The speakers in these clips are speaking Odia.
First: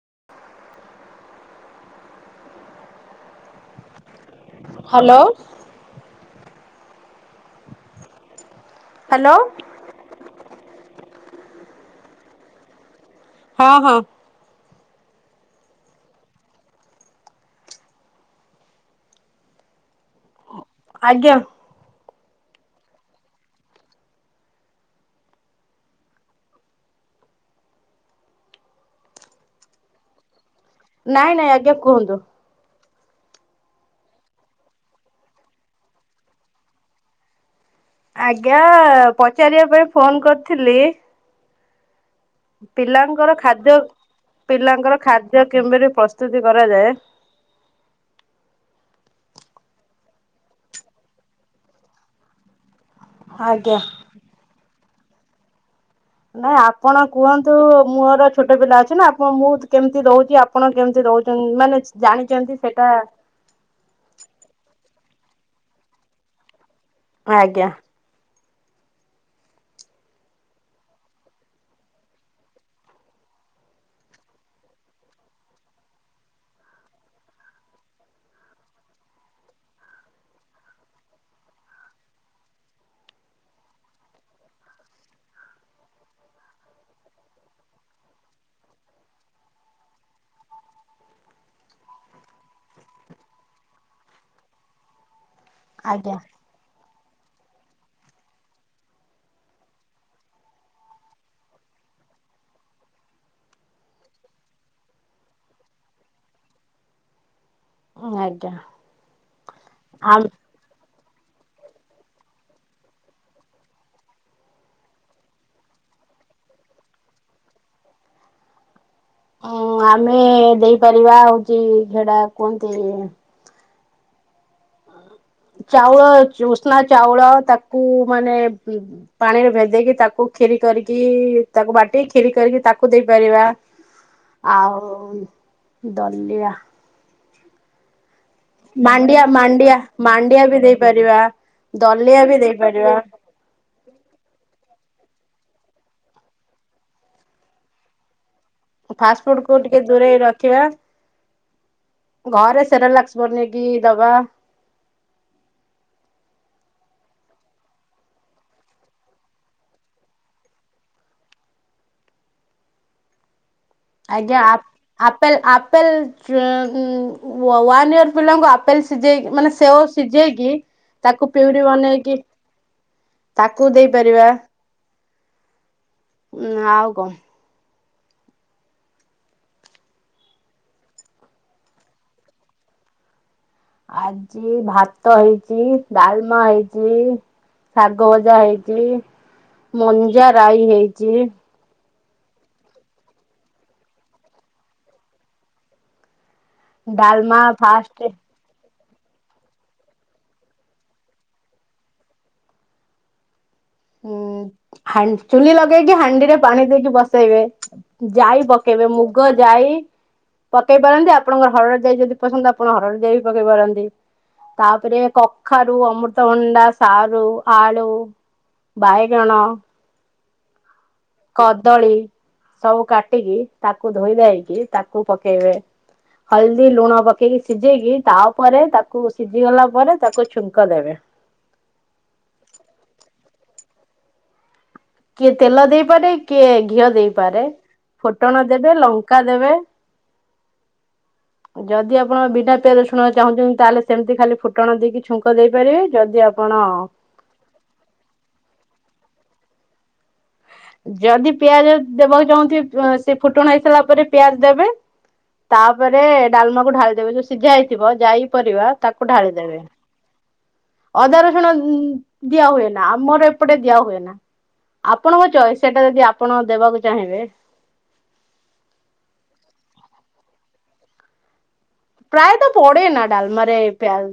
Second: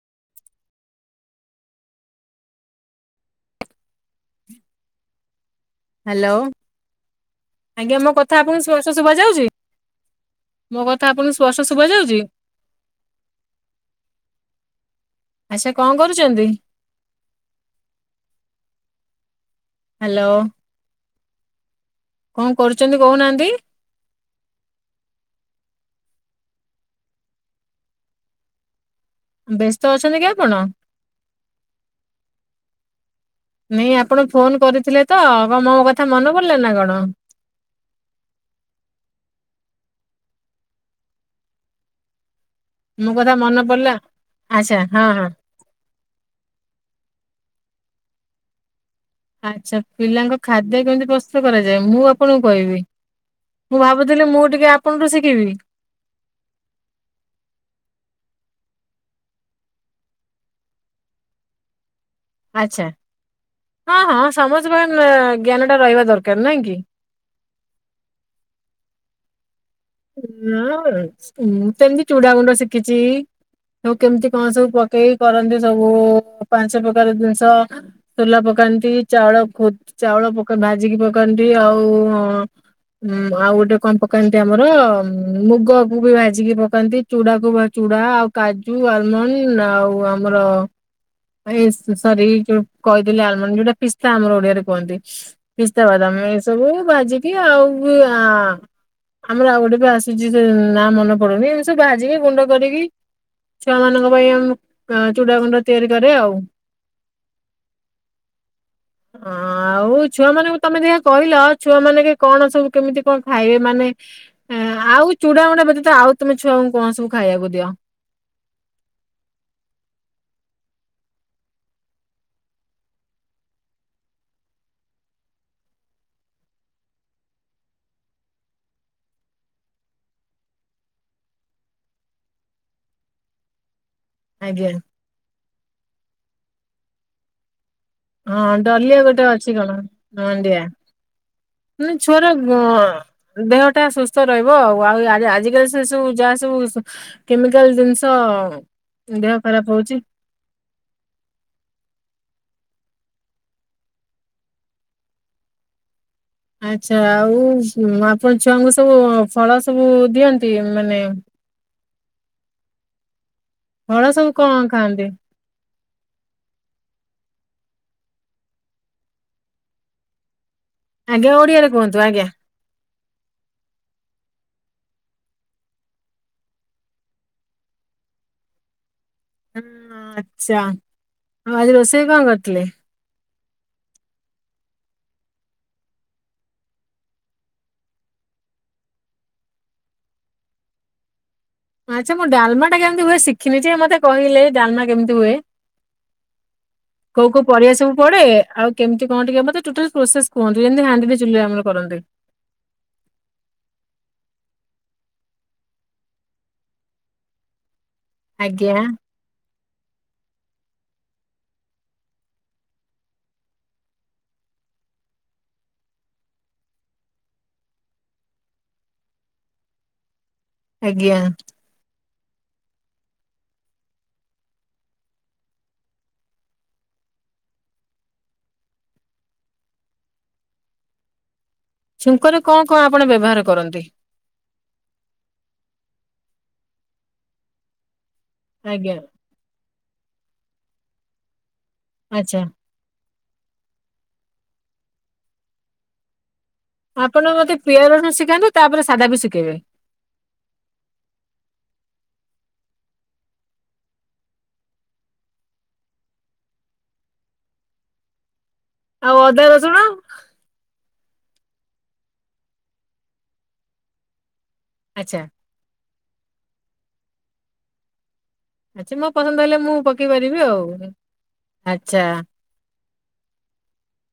[inaudible] ହ୍ୟାଲୋ। ହ୍ୟାଲୋ ଆଜ୍ଞା ମୋ କଥା ଆପଣ। ଭଲ୍ ସେ ସୁଭା ଯାଉଛି। ମୋ କଥା ଆପଣଙ୍କୁ ସ୍ପଷ୍ଟ ଶୁଭ ଯାଉଛି। ହଁ ହଁ। ଆଚ୍ଛା କଣ କରୁଛନ୍ତି। ହ୍ୟାଲୋ। ଆଜ୍ଞା। କଣ କରୁଛନ୍ତି କହୁନାହାନ୍ତି। ବ୍ୟସ୍ତ ଅଛନ୍ତି କି ଆପଣ। ନାଇଁ ନାଇଁ ଆଜ୍ଞା କୁହନ୍ତୁ। ନାଇ ଆପଣ ଫୋନ କରିଥିଲେ ତ କଣ ମୋ କଥା ମନେ ପଡିଲା ନା କଣ। ଆଜ୍ଞା ପଚାରିବା ପାଇଁ ଫୋନ କରିଥିଲି। ମୋ କଥା ପିଲାଙ୍କର ମନେ ଖାଦ୍ୟ ପଡିଲା। ଆଚ୍ଛା ପିଲାଙ୍କର ହଁ ହଁ ଖାଦ୍ୟ କେମରି ପ୍ରସ୍ତୁତି କରାଯାଏ। ଆଛା ପିଲାଙ୍କ ଖାଦ୍ୟ କେମିତି ପ୍ରସ୍ତୁତ କରାଯାଏ ମୁଁ ଆପଣଙ୍କୁ କହିବି। ଆଜ୍ଞା। ମୁଁ ଭାବୁଥିଲି ମୁଁ ଟିକେ ଆ। ଆପଣଙ୍କୁ ଶିଖେଇବି। ନାଇଁ ଆପଣ କୁହନ୍ତୁ ମୋର ଛୋଟ ପିଲା ଅଛି ନା ଆପଣ ମୁଁ କେମିତି ରହୁଛି ଆପଣ କେମିତି ରହୁଛନ୍ତି ମାନେ। ଜାଣିଛନ୍ତି ଆଛା ସେଟା ହଁ ହଁ ସମଜ ଭ। ଜ୍ଞାନ ଟା ରହିବା ଦରକାର ନାଇଁ କି। ଆଜ୍ଞା। ଁ ସେମିତି ଚୁଡ ଗୁଣ୍ଡ ଶିଖିଛି ଆଉ କେମିତି କଣ ସବୁ ପକେଇକି କରନ୍ତି ସବୁ ପାଞ୍ଚ ପ୍ରକାର ଜିନିଷ ୋଲା ପକାନ୍ତି ଚାଉଳ ଚାଉଳ ଭାଜିକି ପକାନ୍ତି ଆଉ ଆଉ ଗୋଟେ କଣ ପକାନ୍ତି ଆ। ଆମର ମୁଗକୁ ବି ଭାଜିକି ପକାନ୍ତି ଚୁଡାକୁ ଚୁଡା ଆଉ କାଜୁ ଆଲମଣ୍ଡ ଆଉ ଆମର ଏ ସରି କହିଥିଲ ଆଲମଣ୍ଡ ଯୋଉଟା ପିସ୍ତା ଆମର ଓଡିଆରେ କୁହନ୍ତି। ଆଜ୍ଞା ପିସ୍ତାବାଦାମ ଏ ସବୁ ଭାଜିକି। ଏ ଆଉ [inaudible] ଆମର ଆଉ ଗୋଟେ ବି ଆସୁଛି ନା ମନେ ପଡୁନି ଏମ ସବୁ ଭାଜିକି ଗୁଣ୍ଡ କରିକି ଛୁଆ ମାନଙ୍କ ପାଇଁ ଆମ ଚୁଡା ଗୁଣ୍ଡ ତିଆରି କରେ ଆଉ। ଆଜ୍ଞା। ଅ ଆଉ ଆ ଛୁଆ ମାନଙ୍କୁ ତମେ ଦେଖକୁ। କହିଲ ଛୁଆ ମାନେ କି କଣ ସବୁ କେମିତି କଣ ଖାଇବେ ମାନେ। ଆଉ ଚୁଡାମୁଡା ବ୍ୟତୀତ ଆଉ ତମେ ଛୁଆଙ୍କୁ କଣ ସବୁ ଖାଇବାକୁ ଦିଅ। ଅଉଁ ଆମେ ଦେଇପାରିବା ହଉଛି ହେଡା କୁହନ୍ତି। ଚାଉଳ ଉଷ୍ନା ଚାଉଳ ତାକୁ ମାନେ ପାଣିରେ ଭେଦେଇକି ତାକୁ କ୍ଷୀରି କରିକି ତାକୁ ବାଟି ଖୀରି କରିକି ତାକୁ ଦେଇପାରିବା। ଆଜ୍ଞା ଆଉ ଦଲି ହଁ ଡଲିଆ ଗୋଟେ ମାଣ୍ଡିଆ ଅଛି କଣ ମାଣ୍ଡିଆ ବି ମାଣ୍ଡିଆ ଦେଇପାରିବା। ମେ ଦଲିଆ ଛୁଆର ବି ଦେଇପାରିବା ଦେହଟା ସୁସ୍ଥ ରହିବ ଆଉ ଆଉ। ଆଜିକାଲି ସେ ସବୁ ଯାହା ସବୁ କେମିକାଲ ଜିନିଷ। ଫାଷ୍ଟ ଦେହ ଫୁଡ କୁ ଖରାପ ଟିକେ ହଉଛି ଦୂରେଇ ରଖିବା। ଘରେ ସେରାଲାକ୍ସ ବନେଇକି ଦବା। ଆଚ୍ଛା ଆଉ ଆପଣ ଛୁଆଙ୍କୁ ସବୁ ଫଳ ସବୁ ଦିଅନ୍ତି ମାନେ ଫଳ ସବୁ ଆଜ୍ଞା ଆ କଣ ଖାଆନ୍ତି? ଆପେଲ ଆପେଲ ଯୁଁ ୱା ୱାନ ଇୟର ପିଲାଙ୍କୁ ଆପେଲ ସିଝେଇକି ମାନେ ସେଓ ସିଝେଇକି ତାକୁ ଆଜ୍ଞା ପିଉରି ଓଡିଆରେ କୁହନ୍ତୁ ବନେଇକି ଆଜ୍ଞା। ତାକୁ ଦେଇପାରିବା। ହୁଁ ଆଉ କ? ହଁ ଆଚ୍ଛା ଆଉ ଆଜି ରୋଷେଇ କଣ କରିଥିଲେ? ଆଜି ଭାତ ହେଇଚି ଡାଲମା ହେଇଚି ଶାଗ ଭଜା ହେଇଚି ମଞ୍ଜାରାଇ ହେଇଚି। ଆଚ୍ଛା ମୁଁ ଡାଲମା ଟା କେମିତି ହୁଏ ଶିଖିନି ଯେ ମତେ କହିଲେ ଡାଲମା କେମିତି ହୁଏ? କୋଉ ଡାଲମା କୋଉ ପରିବା ସବୁ ଫାଷ୍ଟ ପଡେ ଆଉ କେମତି କଅଁ ଟିକେ ମତେ ଟୋଟାଲ ପ୍ରୋସେସ କୁହନ୍ତୁ ଯେମିତି ରାନ୍ଦିବି ଚୁଲିରେ ଆମର କରନ୍ତି। ହୁଁ ହାଣ୍ଡି ଚୁଲି ଲଗେଇକି ହାଣ୍ଡିରେ ପାଣି ଦେଇକି ବସେଇବେ। ଯାଇ ଆଜ୍ଞା ପକେଇବେ ମୁଗଯାଇ ପକେଇ ପାରନ୍ତି ଆପଣଙ୍କର ହରଡ ଯାଇ ଯଦି ପସନ୍ଦ ଆପଣ ହରଡ ଯାଇ ବି ପକେଇ ପାରନ୍ତି ତାପରେ କଖାରୁ, ଅମୃତଭଣ୍ଡା, ସାରୁ, ଆଳୁ ବାଇଗଣ, ଆଜ୍ଞା କଦଳୀ ସବୁ ଟିକି ତାକୁ ଧୋଇଧାଇକି ତାକୁ ପକେଇବେ ହଳଦୀ ଲୁଣ ପକେଇକି ସିଝେଇକି ତାପରେ ତାକୁ ସିଝି ଗଲା ପରେ ତାକୁ ଛୁଙ୍କ ଦେବେ। ଛୁଙ୍କରେ କଣ କଣ ଆପଣ ବ୍ୟବହାର କରନ୍ତି? କିଏ ତେଲ ଦେଇପାରେ କିଏ ଘିଅ ଦେଇପାରେ। ଫୁଟଣ ଦେବେ ଆଜ୍ଞା ଲଙ୍କା ଦେବେ। ଯଦି ଆପଣ ଆଚ୍ଛା ବିନା ପିଆରସୁଣରେ ଚାହୁଁଛନ୍ତି ତାହେଲେ ସେମିତି ଖାଲି ଫୁଟଣ ଦେଇକି ଛୁଙ୍କ ଦେଇପାରିବେ ଯଦି ଆପଣ ଆପଣ ମତେ ପିଆରସୁଣ ଶିଖାନ୍ତୁ ତାପରେ ସାଧାବି ଶିଖେଇବେ। ଯଦି ପିଆଜ ଦେବାକୁ ଚାହୁଁଥିବ ପା ସେ ଫୁଟଣ ହେଇ ସାଇଲା ପରେ ପିଆଜ ଦେବେ ତାପରେ ଡାଲମାକୁ ଢାଳିଦେବେ ଯୋଉ ସିଝା ହେଇଥିବ ଯାଇ ପରିବା ତାକୁ ଆଉ ଢାଳି ଅଦା ଦେବେ। ରସୁଣ ଅଦା ରସୁଣ ଉଁ ଦିଆ ହୁଏନା ଆମର ଏପଟେ ଦିଆ ହୁଏନା। ଆଚ୍ଛା ଆପଣଙ୍କ ଚଏସ୍ ସେଟା ଯଦି ତା ଆପଣ ଦେବାକୁ ଚାହିଁବେ। ଆଚି ମୋ ପସନ୍ଦ ହେଲେ ମୁଁ ପକେଇ ପାରିବି ଆଉ। ଆଚ୍ଛା ପ୍ରାୟେତ ପଡେନା। ଡାଲମାରେ ପିଆଜ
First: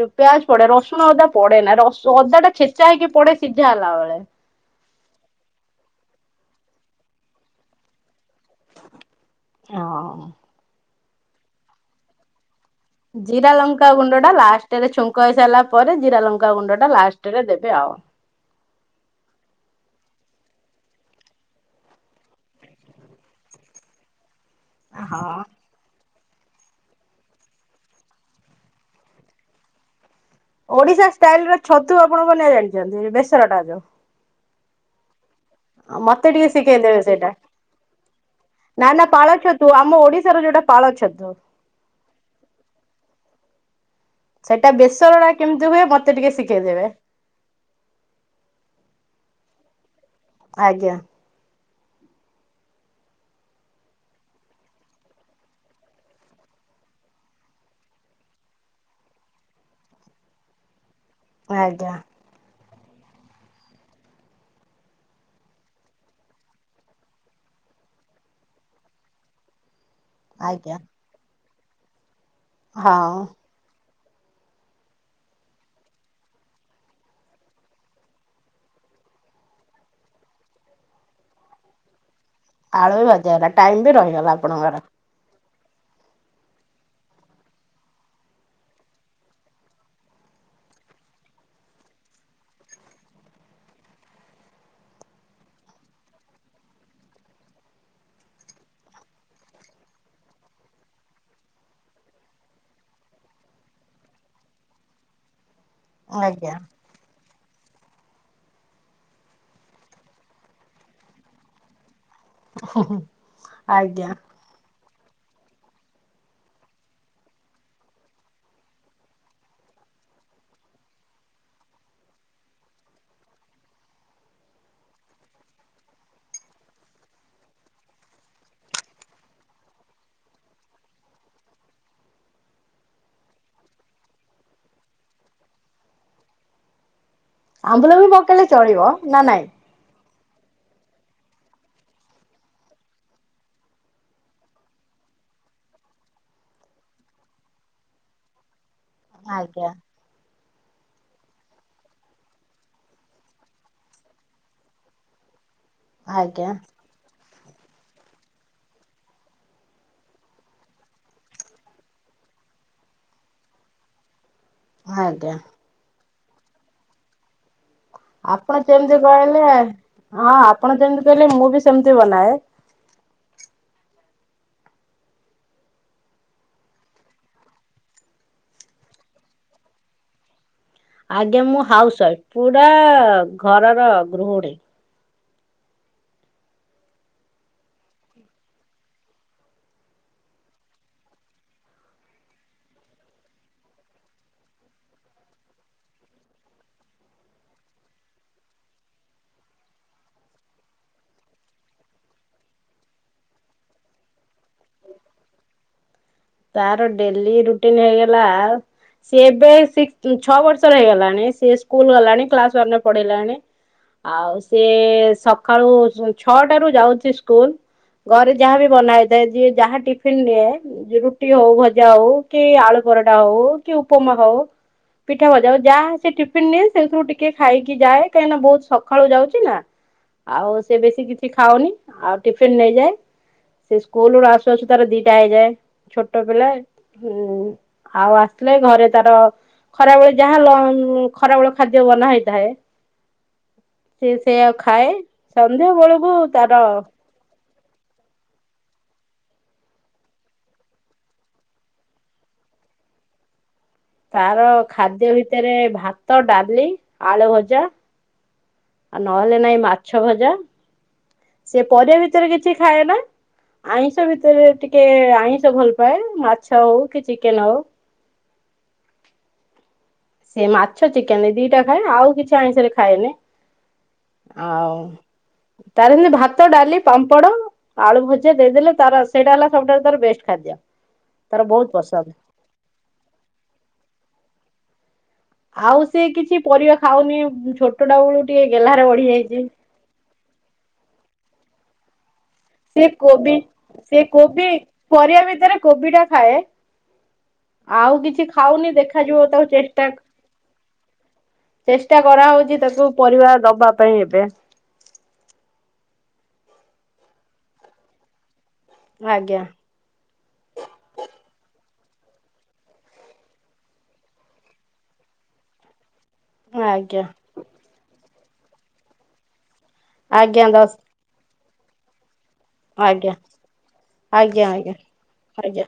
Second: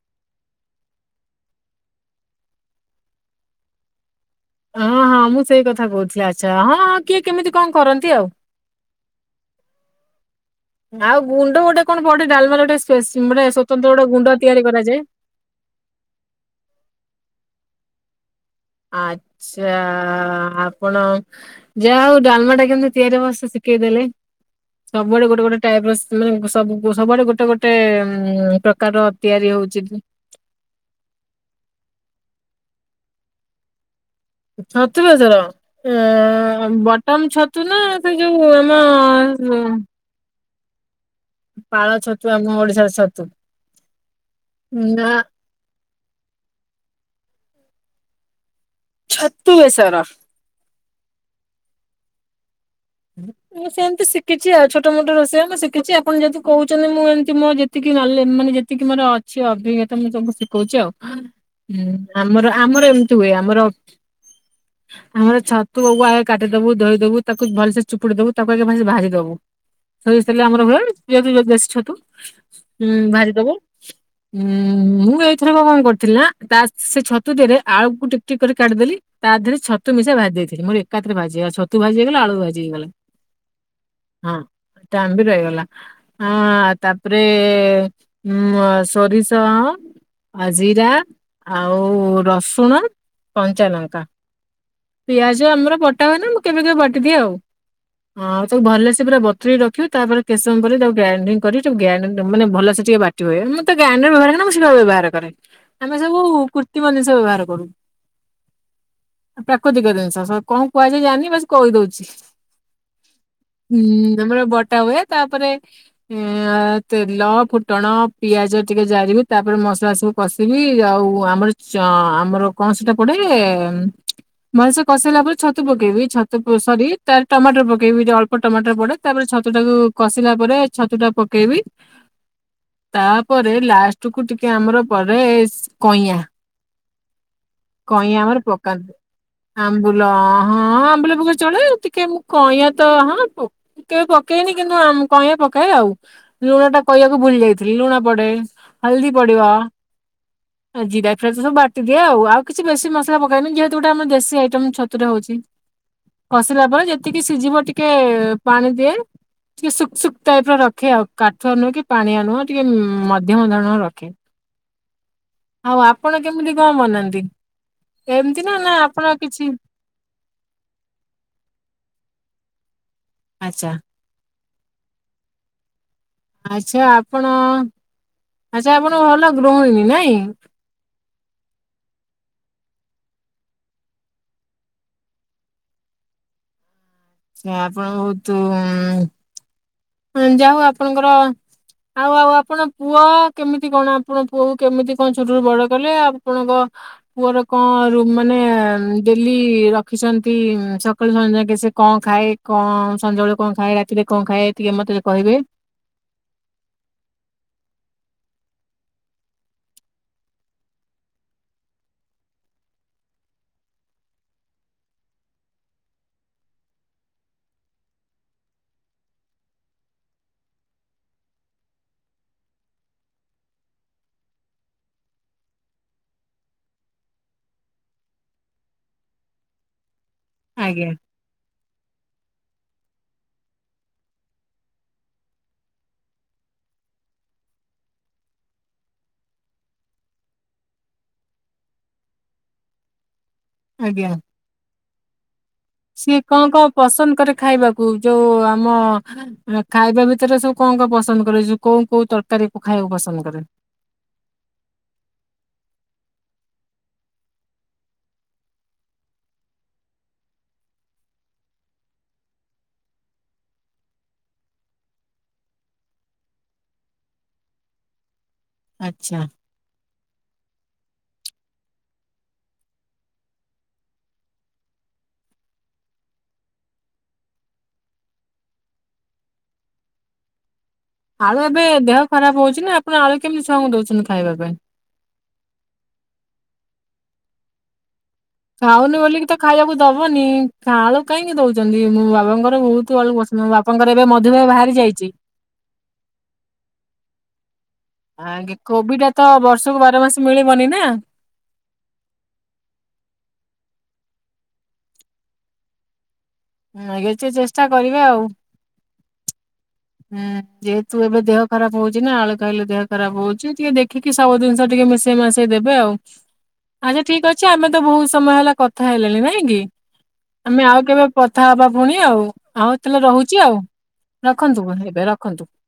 ଯୋଉ ପିଆଚ୍ ପଡେ, ରସୁଣ ଅଦା ପଡେନା ରସୁ ଅଦା ଟା ଛେଚା ହେଇକି ପଡେ ସିଝା ହେଲା ବେଳେ। ହଁ, ହଁ ମୁଁ ସେଇ କଥା କହୁଥିଲି ଆଚ୍ଛା ହଁ, ହଁ କିଏ କେମିତି କଅଁ କରନ୍ତି ଆଉ। ଅଁ। ଆଉ ଗୁଣ୍ଡ ଗୋଟେ କଣ ପଡେ, ଡାଲମାଲରେ ଗୋଟେ ସେ ଜିରା ଲଙ୍କା ଗୁଣ୍ଡ ଟା ଲାଷ୍ଟରେ ଛୁଙ୍କ ହେଇ ସାଇଲା ପରେ ଜିରା ଲଙ୍କା ଗୁଣ୍ଡ ଟା ଲାଷ୍ଟରେ ଦେବେ ଆଉ। ଆଚା-ଆ ଆପଣ ଯାହାହଉ ଡାଲମାଟା କେମିତି ତିଆରି ହବ, ସି ଶିକେଇଦେଲେ। ସବୁବେଳେ ହଁ। ଗୋଟେ ଗୋଟେ ଟାଇପ୍ର ସି ମାନେ ସବୁ ସବୁଆଡେ ଗୋଟେ ଗୋଟେ ଉଁ ପ୍ରକାରର ତିଆରି ହଉଚି। ଓଡିଶା ଷ୍ଟାଇଲରେ ଛତୁ ଆପଣ ବନେଇବା ଜାଣିଚନ୍ତି, ବେସରଟା ଜଉ। ଛତୁ ବେସର! ଟିକେ ଆଁ ଶିଖେଇଦେବେ ବଟମ ସେଇଟା ଛତୁ ନା ସେ ଯୋଉ ଆମଁ ପାଳଛ ପାଳଛତୁ ଆମ ଓଡିଶାର ସତୁ। ସେଟା ବେଶରଟା କେମିତି ହୁଏ? ମ ତେ ଟିକେ ଶିଖେଇଦେବେ। ଅତୁ ବେସର। ଆଜ୍ଞା। ମୁଁ ସେମିତି ଶିଖିଛି, ଆଉ ଛୋଟ ମୋଟ ରୋଷେଇଆ ମୁଁ ଶିଖିଛି। ଆପଣ ଯେତି କହୁଛନ୍ତି, ମୁଁ ଏମିତି ମୋ ଯେତିକି ନଲେ, ମାନେ ଯେତିକି ମୋର ଅଛି ଅଭିଜ୍ଞତା, ମୁଁ ତମକୁ ଶିଖଉଛି ଆଉ। ହୁଁ, ଆଜ୍ଞା ଆମର ଆମର ଏମିତି ହୁଏ, ଆମର, ଆମର ଛତୁ ବବୁ, ଆଗ କାଟିଦବୁ, ଧୋଇଦବୁ, ତାକୁ ଭଲସେ ଚୁପୁଡ଼ି ଦବୁ, ତାକୁ ଆଗେ [unintelligible] ଭାଜିଦବୁ। ସୋରିଷ ତେଲେ ଆମର ଆଜ୍ଞା। ହୁଏ। ପିଆଜବି-ବେଶୀ ଛତୁ। ହୁଁ, ହଁ ଭାରିଦବ। ଉଁ, ମୁଁ ଏଇଥରକ କଣ କରିଥିଲନା, ତା ସେ ଛତୁଦେହରେ ରେ ଆଳୁକୁ ଟିକ୍ ଟିକ୍ କରି କାଟିିଦେଲି, ତା ଦେହରେ ଛତୁ ମିଶା ଭାଜି ଦେଇଥିଲି, ମୋର ଏକାଥରେ ଭାଜିହେଇଗ ଛତୁ ଭାଜି ହେଇଗଲା, ଆଳୁ ଭା ଆଳୁ ବି ଭାଜା ହେଲା, ଟାଇମ ବି ରହିଗଲା ଆପଣଙ୍କର। ଟାଇମ ବି ରହିଗଲା। ହଁ, ତାପରେ ଉମ୍ ସୋରିଷ, ଆ ଜିରା, ଆଉ ରସୁଣ, କଞ୍ଚାଲଙ୍କା, ପିଆଜ ଆମର ଵଟା ହୁଏ ନା। ମୁଁ କେବେ କେବେ ବାଟିଦିଏ ଆଉ। ହଁ ତାକୁ ଭଲସେ ପୁରା ବତୁରି ରଖିବୁ ତାପରେ କେତଶମ ପରେ ତାକୁ ଗ୍ରାଇଡିଙ୍ଗ୍ କରି ଟାକୁ ଗ୍ରେନ ମାନେ ଭଲସେ ଟିକେ ବାଟି ହୁଏ। ମୁଁ ତ ଗ୍ରାଇଣ୍ଡର ବ୍ୟବହାର କରେନା ମୁଁ ସେଟା ବ୍ୟବହାର କରେ। ଆମେ ସବୁ ଆଜ୍ଞା। କୁର୍ତ୍ତୀ ମନିଷ ବ୍ୟବହାର କରୁ। ପ୍ରାକୃତିକ ଜିନିଷ, ସା କଣ କୁହାଯାଏ ଜାନି? ବାସ! କହିଦଉଛି। ହୁଁ ଆଜ୍ଞା ତମର ବଟା ହୁଏ? ତାପରେ, ଆଂ ତେଲ, ଫୁଟଣ ପିଆଜ ଟିକେ ଜାରିବି। ତାପରେ ମସଲା ସବୁ କଷିବି। ଆଉ ଆମର ଚଁ ଆମର କଣ ସେଟା ପଡେ, ମଇସା କଷେଇଲା ପରେ ଛତୁ ପକେଇବି, ଛତୁ ସରି ତା ଟମାଟର ପକେଇବି, ଟ ଅଳ୍ପ ଟମାଟର ପଡେ ତାପରେ, ଛତୁ ଟାକୁ କଷିଲା ପରେ ଛତୁ ଟା ପକେଇବି ତାପରେ, ଲାଷ୍ଟ କୁ ଟିକେ ଆମର ପରେସ୍ କଇଁଆ ଆମ୍ବୁଲ ବି ପକେଇଲେ ଚଳିବ, ନା ନାଇଁ? ଲଁ ହଁ, ଆମ୍ବୁଲା ପଖ ଚଳେ ତି କେ, ମୁଁ କଇଁଆ ତ ହଁ, କେବେ ପକେଇନି କିନ୍ତୁ କଇଁଆ ପକାଏ ଆଉ, ଲୁଣ ଟା କହିଆକୁ ଭୁଲି ଯାଇଥିଲି, ଲୁଣ ପଡେ। ହଲଦୀ ପଡିବ। ଆଜ୍ଞା। ଜିରା [unintelligible] ସବୁ ବାଟିଦିଏ ଆଉ, ଆଉ କିଛି ବେଶୀ ମସଲା ପକାଏନି ଯେହେତୁ ଗୋଟେ ଆମ ଦେଶୀ ଆଇଟମ୍ ଛତୁରେ ହଉଛି। ଆଜ୍ଞା। ରବର ଯେତିକି ବି ସିଝିବ ଟିକେ, ପାଣି ଦିଏ, ଟିକେ ସୁଖ ସୁୁଖ ଟାଇପ ରଖେ, ଆଉ କାଠୁ ଆ ନୁହେ କି ପାଣି ଆ ନୁହେଁ, ଟିକେ ମଧ୍ୟମ ଧରଣ ରଖେ। ଆଜ୍ଞା। ଆଉ ଆପଣ କେମିତି କଣ ବନାନ୍ତି? ଏମିତି ନା ଆପଣ ନା ଯେମିତି କହିଲେ, କିଛି ହଁ ଆପଣ ଯେମିତି କହିଲେ ମୁଁ ବି ସେମିତି ବନାଏ। ଆଚ୍ଛା। ଆଚ୍ଛା ଆପଣ, ଆଚ୍ଛା ଆପଣ ଭଲ ଗୃହିଣୀ ନାଇଁ? ଆଜ୍ଞା, ମୁଁ ହାଉସ ୱାଇଫ, ପୁରା ଘରର ଗୃହଣୀ। ସେ ଆପଣ ବହୁତ ଆଂ ହଁ, ଯାହଉ ଆପଣଙ୍କର ଆଉ ଆଉ ଆପଣ ପୁଅ କେମିତି କଣ ଆପଣ ପୁଅକୁ କେମିତି କଣ ଛୋଟୁ ବଡ କଲେ, ଆପଣଙ୍କ ପୁଅର କଣ ରୁ ମାନେ ଡେଲି ରଖିଛନ୍ତି ସକାଳୁ ସଞ୍ଜ ଯାକେ, ସେ କଣ ଖାଏ କଣ ସଞ୍ଜବେଳେ କଣ ଖାଏ ରାତିରେ କଣ ଖାଏ? ଟିକେ ମତେ କହିବେ? ତାର ଡ଼େଲି ରୁଟିନ ହେଇଗଲା ସି ଏବେ ଛଅ ବର୍ଷର ହେଇଗଲାଣି, ସେ ସ୍କୁଲ ଗଲାଣି, କ୍ଲାସ ଅନ୍ୟ ପଢ଼ୀଲାଣି, ଆଉ ସିଏ ସକାଳୁ ଛଅଟା ରୁ ଯାଉଛି ସ୍କୁଲ ଘରେ ଯାହାବି ବନା ହେଇଥାଏ ଯିଏ ଯାହା ନିଏ ରୁଟି ହଉ, ଭଜା ହଉ, କି ଆଳୁ ପରଟା, ହଉ କି ଉପମା ହଉ, ପିଠା ଭଜା ହଉ, ଯାହା ସେ ଟିଫିନ ନିଏ ସେଥିରୁ ଟିକେ ଖାଇକି ଯାଏ, କାହିଁକିନା ବହୁତ ସକାଳୁ ଯାଉଛି ନା। ଆଉ ସେ ଆଜ୍ଞା ବେଶୀ କିଛି ଖାଉନି, ଆଉ ଟି ନେଇଯାଏ ସେ ସ୍କୁଲ ର ଆସୁ ଆସୁ ତାର ଦିଟା ହେଇଯାଏ। ଛୋଟ ପିଲା ହଁ ଆଉ ଆସିଲେ ଘରେ ତାର ଖରାବେଳେ ଯାହା ଲ ଖରାବେଳ ଖାଦ୍ୟ ବନା ହେଇଥାଏ। ଆଜ୍ଞା ସି ସେଆଉ ଖାଏ ସନ୍ଧ୍ୟା ବେଳକୁ ସିଏ କଣ ତାର। କଣ ପସନ୍ଦ କରେ ଖାଇବାକୁ ଯୋଉ ଆମ ଖାଇବା ଭିତରେ ସବୁ କଣ କଣ ପସନ୍ଦ କରେ କୋଉ କୋଉ ତରକାରୀ ଖାଇବାକୁ ପସନ୍ଦ କରେ? ତାର ଖାଦ୍ୟ ଭିତରେ ଭାତ, ଡାଲି, ଆଳୁ ଭଜା। ଆଉ ନହେଲେ ନାଇଁ ମାଛ ଭଜା ସେ ପରିବା ଭିତରେ କିଛି ଖାଏ ନା ଆଇଁଷ ଭିତରେ ଟିକେ ଆଇଁଷ ଭଲ ପାଏ ମାଛ ହଉ କି ଚିକେନ ହଉ। ଆଚ୍ଛା। ସେି ମାଛ ଚିକେନ ଏଇ ଦିଟା ଖାଏ ଆଉ କିଛି ଆଇଷରେ ଖାଏନି ଆଉ ତାର କିନ୍ତୁ ଭାତ ଡାଲି ପାମ୍ପଡ଼ ଆଳୁ ଭଜିଦେଇଦେଲେ ତାର ସେଇଟା ହେଲା ସବୁଠାରୁ ତାର ବେଷ୍ଟ ଖାଦ୍ୟ। ଆଳୁ ତାର ଏବେ ବହୁତ ଦେହ ପସନ୍ଦ ଖରାପ ହଉଛି ନା ଆପଣ ଆଳୁ କେମିତି ଛୁଆଙ୍କୁ ଦଉଛନ୍ତି ଖାଇବା ପାଇଁ। ଆଉ ସେ କିଛି ପରିବା ଖାଉନି ଛୋଟଟା ବେଳୁ ଟିକେ ଗେହ୍ଲାରେ ଖାଉନି ବଢି ବୋଲିକି ତ ଯାଇଛି ଖାଇବାକୁ ଦବନି ଆଳୁ କାହିଁକି ଦଉ ମୁଁ ବା ସେ କୋବି ସେ କୋବି ବାହାରି ଯାଇଛି। ପରିବା ଭିତରେ କୋବି ଟା ଖାଏ। ଆଉ ଆ କିଛି ଖାଉନି କୋବି ଟା ତ ଦେଖାଯିବ ତାକୁ ବର୍ଷକୁ ଚେଷ୍ଟା ବାର ମାସ ମିଳିବନି ନା ଚେଷ୍ଟା କରାହଉଛି ତାକୁ ପରିବା ଦବା ପାଇଁ ଏବେ। ଆଜ୍ଞା ଏବେ ଚେଷ୍ଟା କରିବେ ଆଉ। ଆଜ୍ଞା। ହୁଁ ଯେହେତୁ ଏବେ ଦେହ ଖରାପ ହଉଛି ନା ଆଳୁ ଖାଇଲେ ଦେହ ଖରାପ ହଉଛି ଟିକେ ଦେଖିକି ସବୁିନିଷ ଟିକେ ମିଶେଇ ମାସେଇ ଦେବେ ଆଉ। ଆଚ୍ଛା ଆଜ୍ଞା ଠିକ ଅଛି ଆମେ ତ ବହୁତ ସମୟ ହେଲା କଥା ହେଲେଣି ନାଇଁ କି? ଆଜ୍ଞା ଆମେ ଦଶ ଆଉ କେବେ ପ କଥା ହେବା ଭୁଣି ଆଉ। ଆଉ ତାହେଲେ ଆଜ୍ଞା ରହୁଛି ଆଉ। ଆଜ୍ଞା ରଖନ୍ତୁ ଆଜ୍ଞା ଏବେ ରଖନ୍ତୁ। ଆଜ୍ଞା।